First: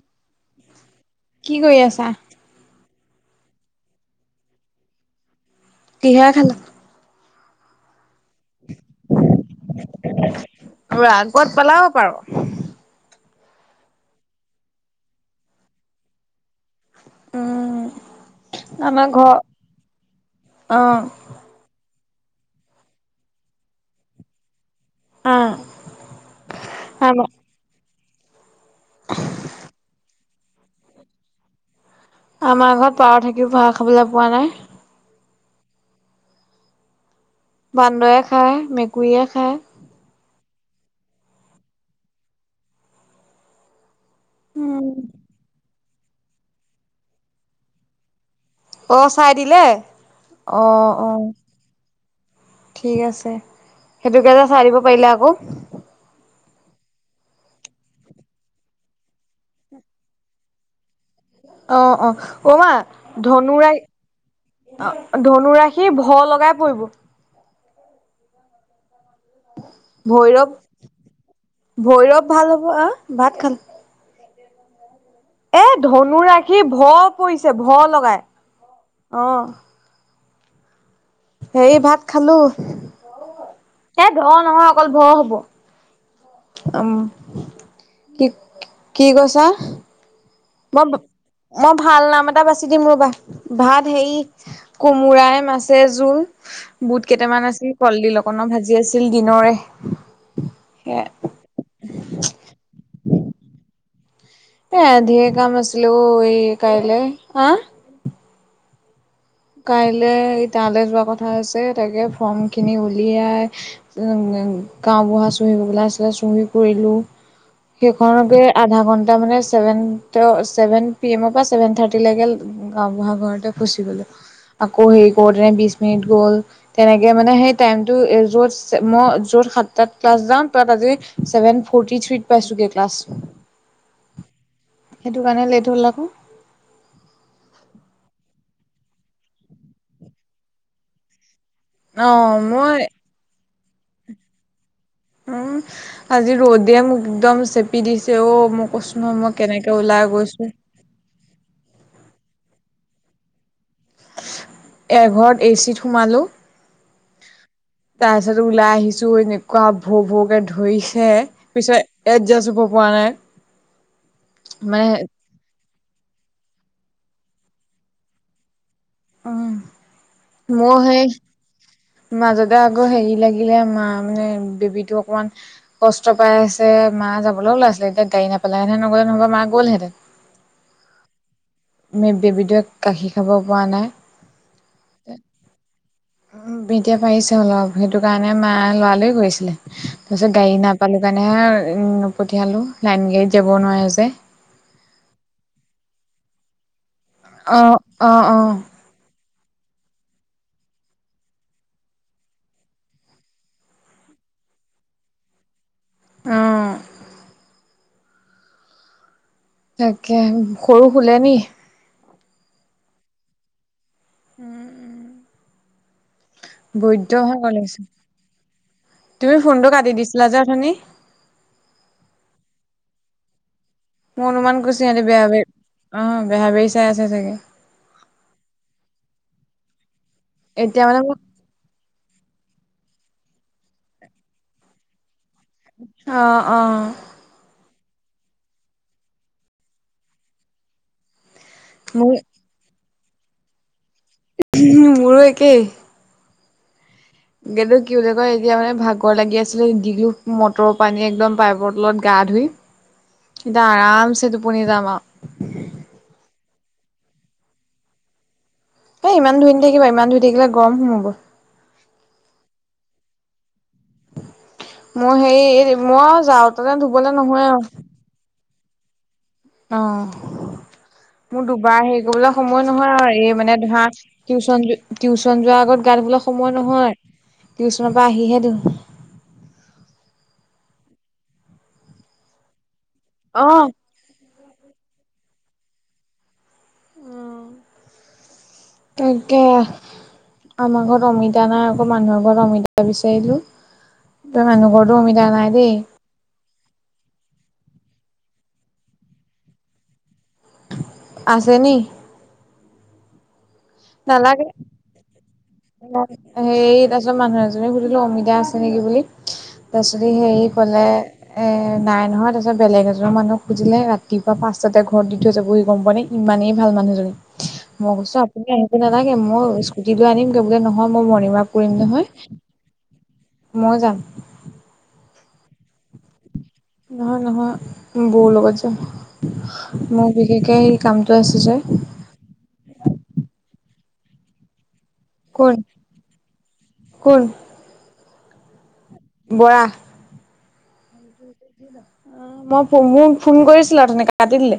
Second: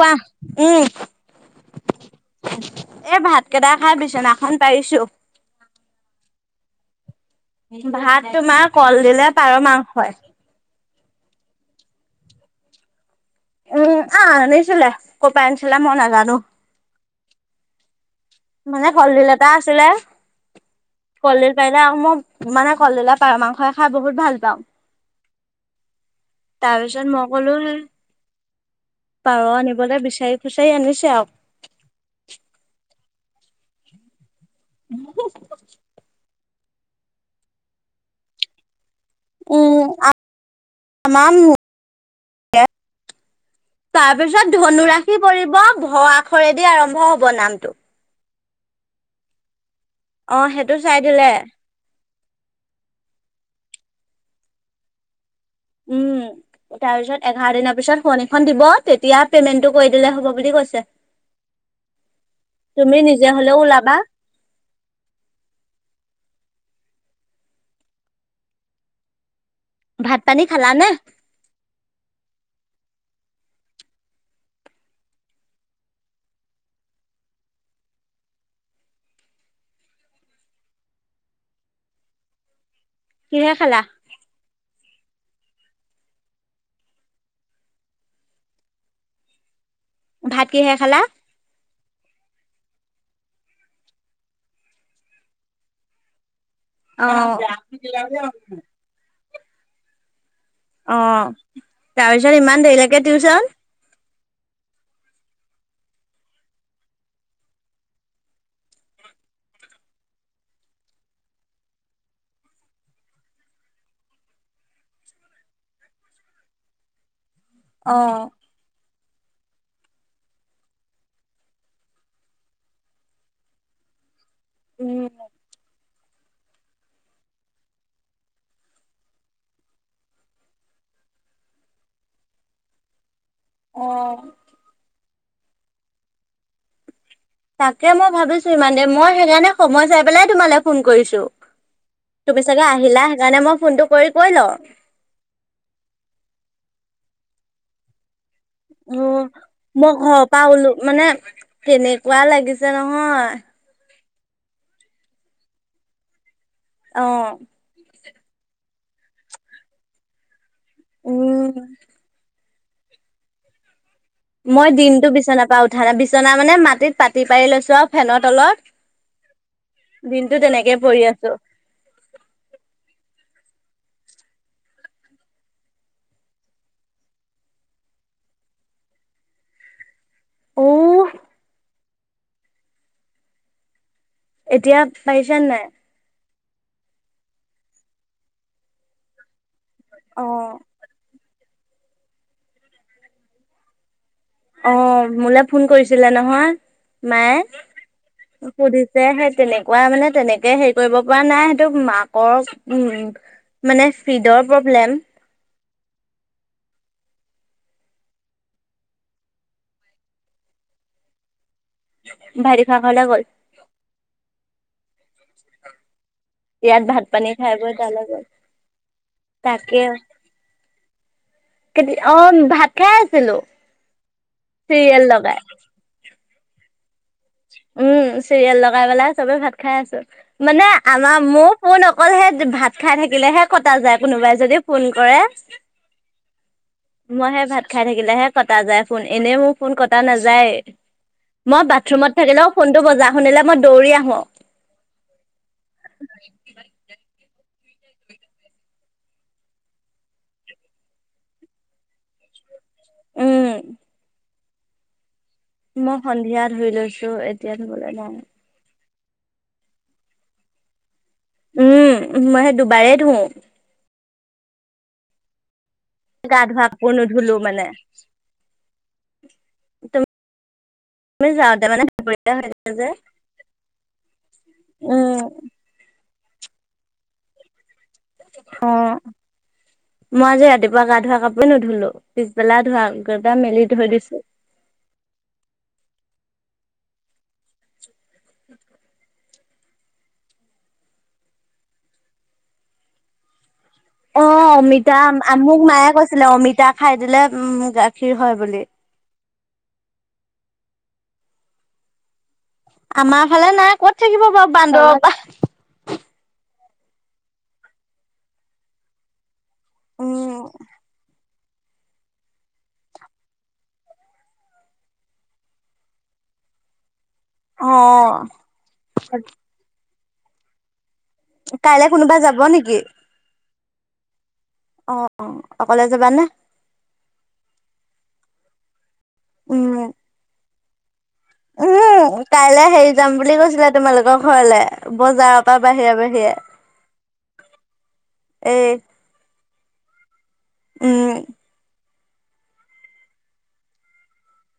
কোৱা। উম কি কৰি আছা? এ ভাত কেটা খাই বিছনা খন পাৰিছো। ইয়ে খালা ভাত তোমাৰ কলদিলে পাৰ মাংসয়ে আৰু আগত পেলাৱ পাৰ। উম আ আনিছিলে কপাই আনিছিলে মই নাজানো। উম। মানে আমাৰ কলদিল ঘৰ এটা আছিলে অ' কলদিল পাৰিলে আকৌ মই মানে কলদিলে পাৰ মাংস খাই বহুত ভাল পাওঁ। আ তাৰপিছত মই আমাৰ কলুয়ে পাৰ আনিবগে বিচাৰি খুচাৰি আনিছে আউক। আমাৰ ঘৰত পাৰ থাকিও পাৰ খাবলৈ পোৱা নাই। [inaudible] বান্দৰে খায়, মেকুৰীয়ে খায়। আমাম মু তাৰ পিছত ধনুৰাশি পৰিব 'ভ' আখৰেদি আৰম্ভ হ'ব নামটো। অ চাই দিলে? অ সেইটো চাই দিলে। ঠিক আছে সেইটোকে যে চাই দিব পাৰিলে আকৌ। উম তাৰ পিছত এঘাৰ দিনৰ পিছত শুৱনি খন দিব তেতিয়া পেমেন্টটো কৰি দিলে হ'ব বুলি ক কৈছে। অ অ, অ' মা তুমি নিজে হলেও ধনুৰা ওলাবা ধনুৰাশি 'ভ' লগাই পৰিব। ভাত পানী ভৈৰৱ খালানে? ভৈৰৱ ভাল হ'ব আ ভাত খাল এ ধনুৰাশি 'ভ' পৰিছে 'ভ' লগাই অ। হেৰি ভাত খালো, কিহে খালা? এ 'ধ' নহয় অকল 'ভ' হ'ব। উম কি কি কৈছা? ভাত কিহে মব খালা? মই ভাল নাম এটা বাছি দিম ৰবা। ভাত হে কোমোৰায়ে মাছে জোল বুট অ কেইটামান আছিল কলদিল অকনমান ভাজি আছিল দিনৰে। অ সে তাৰপিছত ইমান দেৰিলৈকে টিউচন? এ ধেৰ কাম আছিলে অ এই কাইলে হা কাইলে এই তালে যোৱা কথা আছে তাকে ফৰ্ম খিনি উলিয়াই উম গাওঁবুঢ়া চহী [unintelligible] আছে চহী কৰিলো অ সেইখনকে আধা ঘন তাৰমানে চেভেন ট ছেভেন পিএমৰ পৰা ছেভেন থাৰ্টি লৈকে গাঁওবুঢ়া ঘৰতে ফচি গ'লো। আকৌ উম হেই কৰোতে বিশ মেত গ'ল তেনেকে মানে সেই টাইম টো এ য'তচ ম য'ত সাতাত ক্লাছ যাম তাত আ [unintelligible] চেভেন ফৰ্তী থ্ৰীত পাইছোগে ক্লাছ। অ। সেইটো কাৰণে লেট হ'ল আকৌ। তাকে মই ভাবিছো ইমান দে মই সেইকাৰণে সময় চাই পেলাই তোমালে ফোন কৰিছো। অ' তুমি চাগে মই আহিলা সেইকাৰণে মই ফোনটো কৰি কৈ লও উম আজি ৰদ দিয়ে মোক একদম চেপি দিছে অঔ অ মই ঘৰৰ পৰা ওলো মানে কেনেকুৱা লাগিছে জ নহয় এঘৰত এ চিত সোমালোঁ অ তাৰপিছত ওলাই আহিছো এনেকুৱা ভৌ ভৌকে ধৰিছে উম পিছত ইয়াত যাইছো ব পোৱা নাই মই মানে দিনতটো বিচনাৰ পৰা উঠা নাই বিছনা মানে মাটিত পাতি পাৰি লৈছো আৰু ফেনৰ তলত দিনটো উ তেনেকে মোৰ পৰি সেই আছো মাজতে আকৌ হেৰি লাগিল লিলে মা মানে বেবীতো অকণমান কষ্ট পাই আছে মা যাবলৈ ওলাই আছিলে এতিয়া গাড়ী ন পেহন নগলে নহা মা গলহেতেন অ মে বেবিটোয়ে গাখি খাব পৰা নাই এতিয়া পাইছেনে নাই উ এতিয়া পাৰিছে অলপ সেইটো কাৰণে মা লৰালই কৰিছিলে তাৰ অ পিছত গাড়ী নাপালো কাৰণে হে উম নপঠিয়ালো লাইন গাড়ীত যাবও নোৱাৰে যে অ মোলে ফোন কৰিছিলে নহয় মায়ে অ অ অ সুধিছে সেই তেনেকুৱা মানে তেনেকে হেৰি কৰিব পৰা নাই সেইটো মাকৰ উম মানে ফ্ৰীডৰ প্ৰব্লেম আহ তাকে সৰু খুলেনি ভৰিী খোৱা খা গ'ল উম উম ইয়াত ভাত পানী হৈ খাই গ'ল বৈ হৈছে। তাল আগত তুমি ফোনটো কাটি দিছিলা যেথনী কেতি অ ভাত খাই আছিলো মোৰ অনুমান কুচি চিৰিয়েল আহলি বেয়া লগাই ব অ বেয়া বাৰী চাই আছ উম চিৰিয়েল লগাই পেলাই চবে ভাত খাই আছো মানে এতিয়া মোক আমাৰ মোৰ পোনোন অকল সে ভাত খাই থাকিলেহে কটা যায় কোনোবাই যদি ফোন কৰে অ অ মই সেই ভাত খাই থাকিলে হে কটা যায় ফোন এনেই মোৰ ফোন কটা নাযায় মই মোৰ বাথৰুমত থাকিলেও ফোনটো বজ শুনিলে মই দৌৰি আহো মোৰো একেই কি কিন্তু কি বুলি কয় এতিয়া মানে ভাগৰ লাগি আছিলে দিঘলো মটৰৰ পানী একদম পাইপৰ তলত গা া ধুই এতিয়া উম আৰামছে টোপনি যাম আৰু মই সন্ধিয়া ধুই লৈছো এতিয়া ধুবলৈ নাই এ ইমান ধুই নথাকিবা ইমান ধুই থাকিলে গৰম সোমাব উম মই সে দুবাৰে ধুও মই হেৰি মই গা ধোৱা যাওঁতেতে কাপোৰ ধুবলৈ নুধুলো নহয় আৰু মানে আহ আমি মোৰ যাওঁতে মানে দুবাৰ হেৰি দুপৰীয়া কৰিবলৈ হৈ সময় থাকে যে নহয় আৰু এই মানে ধৰা টিউচন উম টিউশচন যোৱাৰ আগত গাত বলাক য় নহয় পৰা আহিহে অ ধুও মই আজি ৰাতিপুৱা গা ধোৱা কাপৰে নুধুলো পিছবেলা ধোৱা টা অ মেলি ধৈ দিছো উম ত তাকে আমাৰ ঘৰত অমিতা নাই আকৌ মানুহৰ ঘৰত অমিতা বিচাৰিলো অ' মানুহ ঘৰতো অমিতা নাই মোক দেই মায়ে কৈছিলে অমি তা খাই দিলে উম গাখীৰ হয় বুলি। আছে নি। মাৰ ফালে নাই ক'ত থাকিব নালাগে বাৰু বান্দৰৰ পৰা হেৰি তাৰপিছত মানুহ এজনী সুধিলো অমিতা আছে নেকি বুলি। তাৰপছৰি উম হেৰি ক'লে এ নাই নহয় তাৰপিছত বেলেগ এজন মানুহক খুজিলে, ৰাতিপুৱা পাঁচটাতে ঘৰত দি থৈ যাবহি গম পায় নে। ইমানেই ভাল মানুহজনী অ মই কৈছো আপুনি আহিব নালাগে মই স্কুটি লৈ আনিম বোলে নহয়। মই মণিং ৱাৰ্ক কৰিম কাইলে নহয়, কোনোবা যাব নেকি মই যাম। অ', - অ' অকলে যাবানে? নহয়, নহয় বৌ লগত যাম। উম মোৰ বিশেষকে এই কাম এটো আছিলে। উম কাইলে হেৰি যাম বুলি কৈছিলে তোমালোকৰ ঘৰলে। বজাৰৰ কোন পৰা বাহিৰে বাহিৰে কোন এই বৰা। উম'। মই ফোন কৰিছিলো অথনি কাটি দিলে।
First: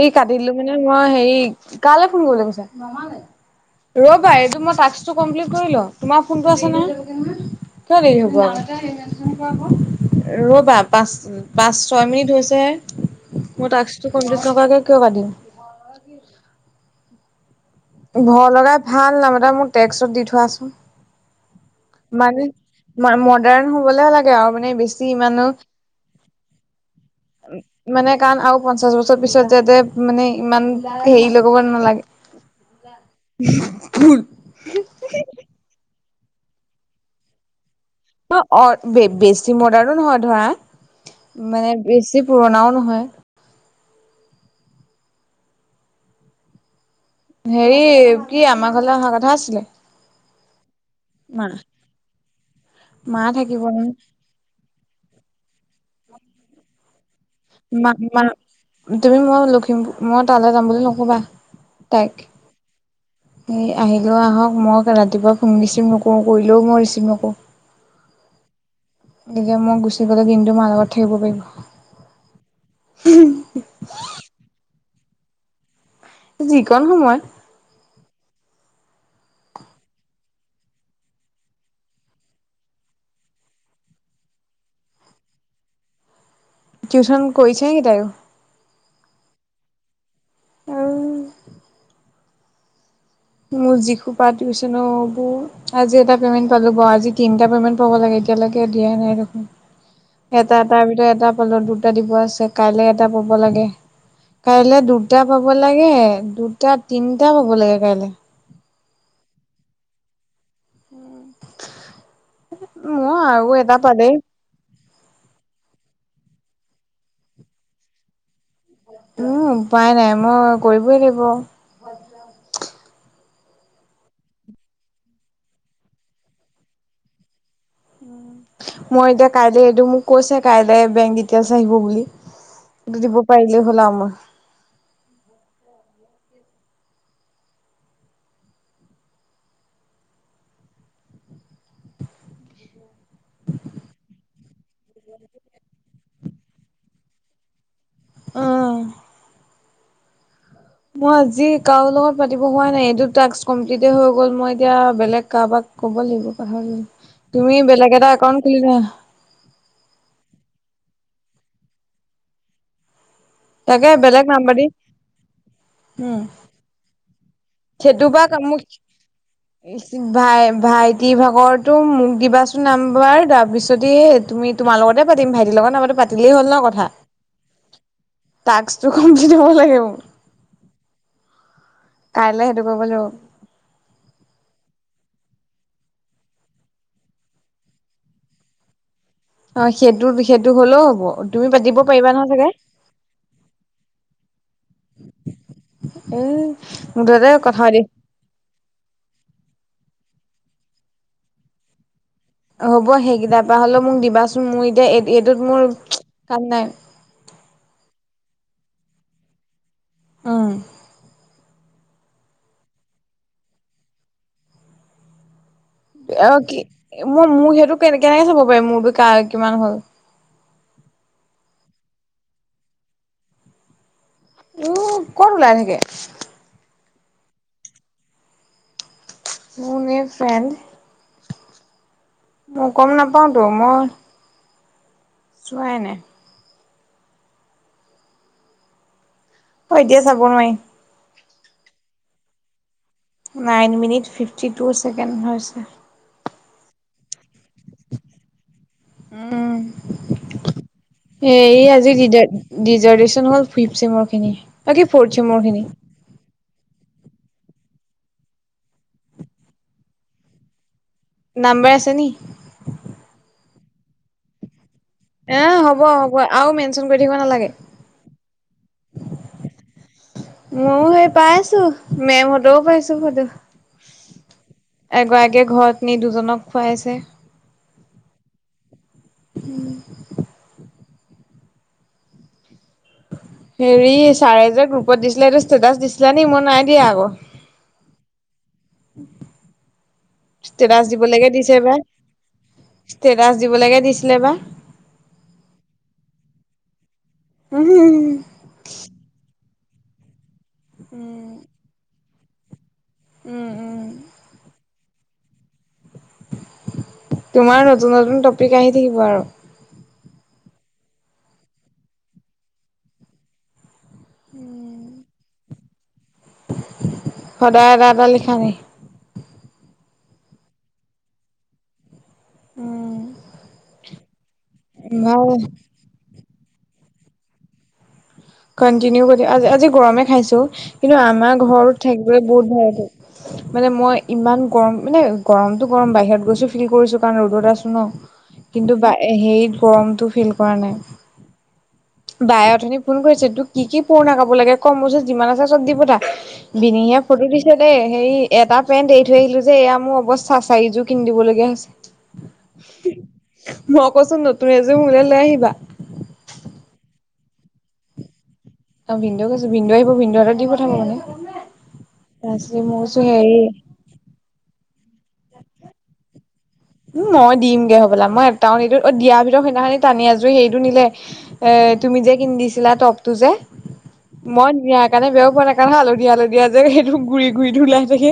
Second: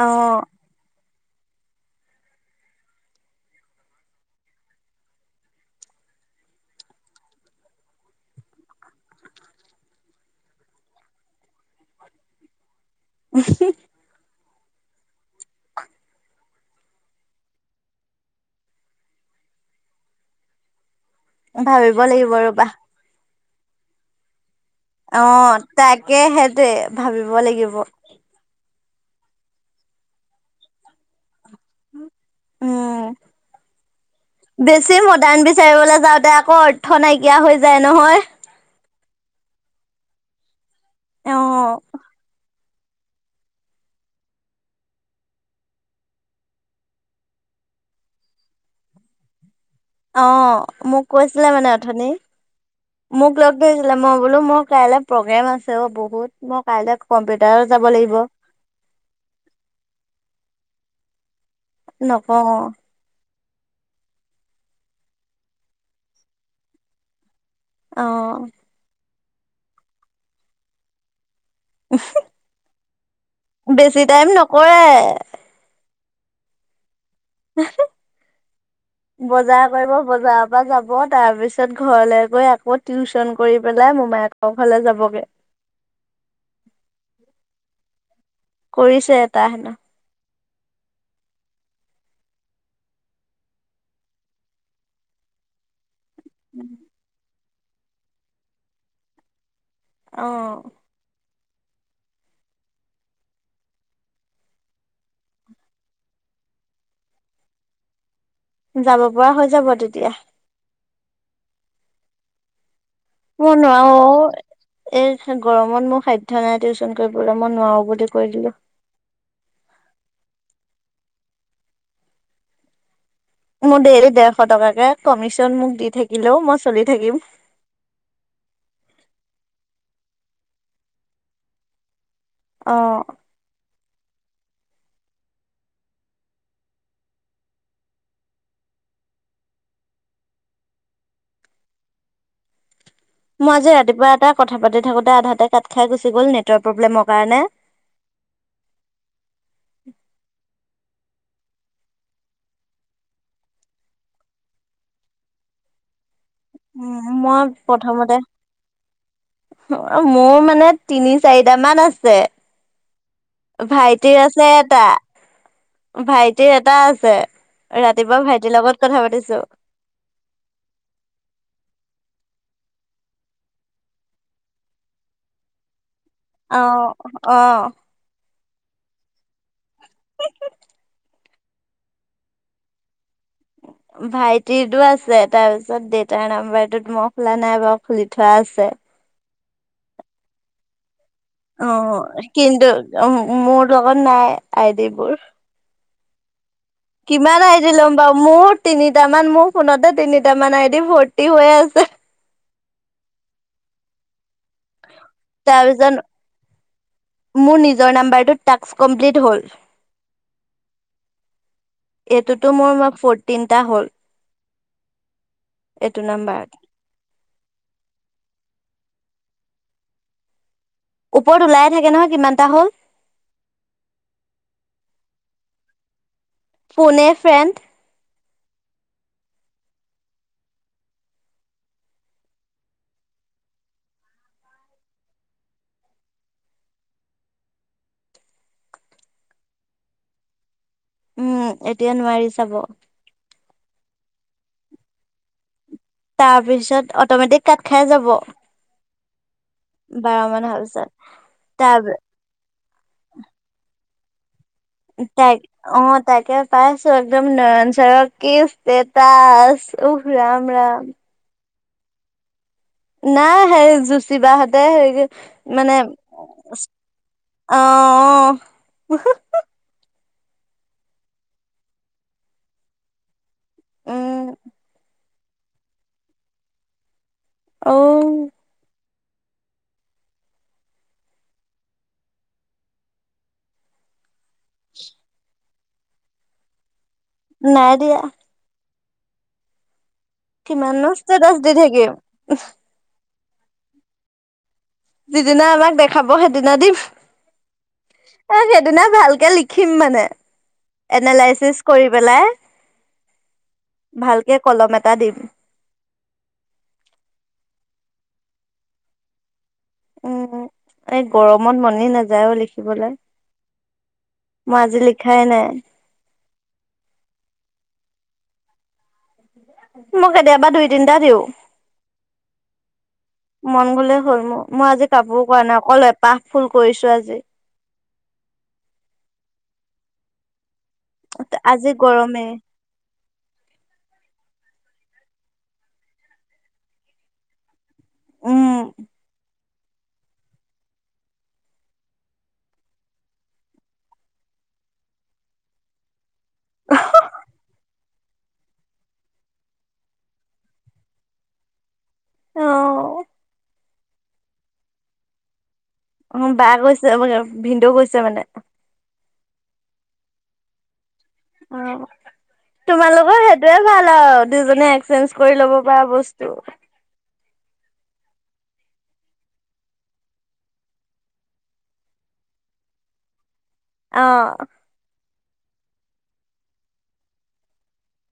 অ কাটি দিলো মানে মই হেৰি কালৈ ফোন কৰিলে কৈছা। ৰবা এইটো মই টাক্সটো কমপ্লেট কৰি লও, তোমাৰ ফোনটো আছে নহয়। কিয় দেৰি হ'ব ৰবা। পাঁচ-পাঁচ ছয় মিনিট হৈছে মোৰ টাক্সটো কমপ্লিট। ককাকে কিয় কাটিম। ভয় লগাই ভাল নাম এটা মোক টেক্সত দি থোৱাচোন। ভাবিব লাগিব ৰবা। কাৰণ হ'বলেহে লাগে আৰু মানে বেছি ইমানো কেহেতে মানে কাৰণ আৰু পঞ্চাশ বছৰ পিছত যাতে মানে ইমান হেৰি কৰিব উম নালাগে। ততে আকৌ অৰ্থ নাইকিয়া হৈ যায় নহয়। ব বেছি মডাৰ্ণো নহয়, ধৰা অ মানে বেছি পুৰণাও নহয়। হেৰি কি আমাৰ ঘলৈ অহা কথা আছিলে। অ' মোক মা কৈছিলে মানে অথনি। মা মোক লগ থাকিব ধৰিছিলে মই বোলো মোৰ কাইলে প্ৰগ্ৰেম আছে অ' বহুত, মই কাইলে মা- ম তুমি মই লখিমপুৰ, মই তালৈ যাম বুলি নক'বা। তাইক নকও। এই আহিলোও আহক, মই ৰাতিপুৱাম ৰিচিভ নকৰো কৰিলেও মই ৰিচিভ নকৰো। অ'। গতিকে মই গুচি গ'লে দিনটো মাৰ লগত থাকিব পাৰিব। বেছি টাইম নকৰে। যিকন সময়ত [unintelligible] বজাৰ কৰিব বজাৰৰ পৰা যাব তাৰ পিছত ঘৰলে গৈ আকৌ টিউচন কৰি পেলাই ম'বাইল [unintelligible] ফালে যাবগে। টিউচন কৰিছে নেকি তাই। কৰিছে এটা। অহ। মোৰ যিখোপা টিউচনোৰ আজি এটা পেমেন্ট পালো বাৰু আজি পেমেণ্ট পৈব লাগে এতিয়ালৈকে দিয়াই নাই দেখোন, অ এটা এটাৰ ভিতৰত এটা লত দুটা দিব আছে, কাইলে এটা পাব লাগে। কাইলে দুটা পাব লাগে, দুটা, তিনটা পাব লাগে কাইলে। যাব পৰা হৈ যাব তেতিয়া। [inaudible] আৰু মই এটা নোৱাৰো পালেই অ, এই গৰমত মোৰ খাদ নাই টিউচন কৰিবলৈ মই নোৱাৰো বুলি কৈ দিলো। উম, উপায় নাই মই কৰিবই দাগিব। মোৰ দেৰি ডৰশ টকাকে কমিচন মোক দি থাকিলেও মই চলি থাকিম। মই এতিয়া কাইলে এইটো মোক কৈছে কাই বেং ডিটলছ আহিব বুলি যদিব পাই ল হল আম মই আজি ৰাতিপুৱা এটা কথা পাতি থাকোতে আধাতে কাট খাই গুচি গল নেটৱৰ প্ৰব্লেমৰ কাৰণে। অহ ', উম, মই আজি কাৰ লগত পাতি হোৱা নাই এইটো টাস্ক কমপ্লিতে হৈ গল মই এতিয়া বেলেগ কাৰবাক ক'ব লাগিবোৰ পাহৰি উম তুমি বেলেগ এটা একাউণ্ট খুলিলা। অ, মোৰ মানে তিনি চাৰিট মান আছে। তাকে ভাইটিৰ বেলেগ আছে নাম্বাৰ দি এটা উম ভাইটিৰ এটা আছে। সেইটো ৰাতিপুৱা বা ভাইটিৰ মোক লগত কথা পাতিছো। ভাই- ভাইটি ভাগৰৰতো মগ দিবা নাম্বাৰ তাৰ পিছতে তুমি তোমাৰ লগতে পাতিম ভাইটিৰ লগৰ নামতে পাতিম। আহ - আহ। টাক্সটো কম দি দিব লাগিব। কাইলৈ সেইটো কৰিব লাগিব। উ [inaudible] ভাইটিৰো আছে তাৰ পিছত দেতাৰ নাম্বাৰটো তোমই খোলা নাই বাৰু খুলি থোৱা আছে। অ, সেইটো - সেইটো হলেও হ'ব। তুমি অ, পাতিব পাৰিবা নহয় চাগে কিন্তু উম, মোৰ লগত নাই আইডিবোৰ। এ কিমান আহ ল'ম বাৰু মোৰ তিনিট মান মোৰ ফোনতে তিনি তাৰ মানে এদি ফৰ্তি হৈ আছে। হ'ব সেইকেইটাৰ পৰা হলেও মোক দিবাচোন। মোৰ এতিয়া এইটোত মোৰ তাৰপিছত কাম নাই। মোৰ নিজৰ নাম্বাৰটোত টাস্ক কমপ্লিট হ'ল। উম, এইটোতো মোৰ ম ফৰটিনটা হ'ল। এইটো অ নাম্বাৰ কি মই মোৰ সেইটো কেনে -কেনেকে চাব পাৰি মোৰতো ক কিমান হ'ল। ওপৰত ওলাইে থাকে নহয় কিমানটা হ'ল। উম, কত ওলাই থাকে। পুনে ফেণ্ড। মন ফন মই গম নাপাওতো মই চোৱাইনাই অ, এতিয়া চাব নোৱাৰিম। উম, এতিয়া নোৱাৰি চাব। Nine minute fifty two second হৈছে। তাৰপিছত অট'মেটিক কাত খাই যাব। উম, বাৰ মান হোৱাৰ পিছত সেই তাৰ আজিজাৰ্টেশচন হল ফ চম ত অ, তাকে পছ একদম নয়ন চ কিছ তে তাস উহ ৰাম - ৰাম। নাম্বাৰ আছে নি। নাই সেই যুচ বাহতে হে এ মানে হ'ব হ'ব আৰু মেনচন কৰি থাকিব নালাগে অ ময়ো সেই পাই আছো মেমতও পাইছো সুধো উম এগৰাকীয়ে ঘৰত নি দুজনক খুৱাইছে আহ উম হেৰি চাৰেজাৰ গ্ৰুপত দিছিলে এইটো ষ্টেটাচ দিছিলা নিে মই নাই দিয়া আকৌ নাই দয়া ষ্টেটাচ কিমাননো দিবলৈকে ষ্টেটাচ দি দিছে বা থাকিম। ষ্টেটাচ দিবলৈকে দিছিলে বা যিদিনা আমাক দেখাব সেইদিনা দিম উম। সেইদিনা ভালকে লি িম মানে উম, এনালাইচিচ কৰি পেলাই উম, উম, ভালকে কলম এটা দিম তোমাৰ নতুন নতুন টপিক আহি থাকিব আৰু উম এই গৰমত মনি নাযায়ও লিখিবলৈ মই আজি লিখাই নাই সদায়টাাদটা লিখ নী মোক কেতিয়াবা দুই তিনটা দিওঁ উম, মন গলে হ'ল মোৰ মই আজি কাপোৰ ভাল কোৱা নাই অক এপাহ ফুল কৰিছো আজি কন্টিনিউ কৰি আজ আজি গৰমে খাইছো কিন্তু আমাৰ আজি ঘৰতো থাকিবই গৰমে বহুত ভালটো মানে মই ইমান গৰম মানে গৰমটো গৰম বাহিৰত গৈছো ফিল কৰিছোঁ কাৰণ ৰ'দত আছোঁ ন'। উম, কিন্তু বা এ, হেৰিত গৰমতটো ফিল কৰা নাই। বাই অথনি ফোন কৰিছে তোক কি কি পুৰণা কাপোৰ লাগে কম বস্তু যিমান আছে চব দি পতা। বিনিয়ত ফটো দিছে দে। হেৰি এটা পেণ্ট এৰি থৈ আহিলো যে এয়া মোৰ অৱস্থা চাৰিজো কিনদিব লগীয়া হৈছে। অ'। মই কচোন নতুন এযোৰ মোলে লৈ আহিবা। ভিন্দেও গৈছে মানে? ভিনদৈ গৈছে ভিনদৈ আহিব ভিনদৰ হাতত দি পথাবা মানে। অ', তাৰপিছত মই কৈছো তোমালোকৰ হেৰি সেইটোয়ে ভাল আৰু দুজনে চেন্স কৰি ল'ব পাৰা বস্তু। মই দিমগে হ'বলা মই এটাও নিদিওঁ। অ', দিয়া ভিতৰত সেইদিনাখিনি টানি আজুৰি সেইটো নিলে। এ, তুমি যে কিনদিছিলা টপটো যে অ'। মই নিয়া কাৰেনে যেও কাঢ়া কাঢ়া হালধীয়া হালধীয়া যে সেইটো গুৰি গুৰি ধুলাই থাকে।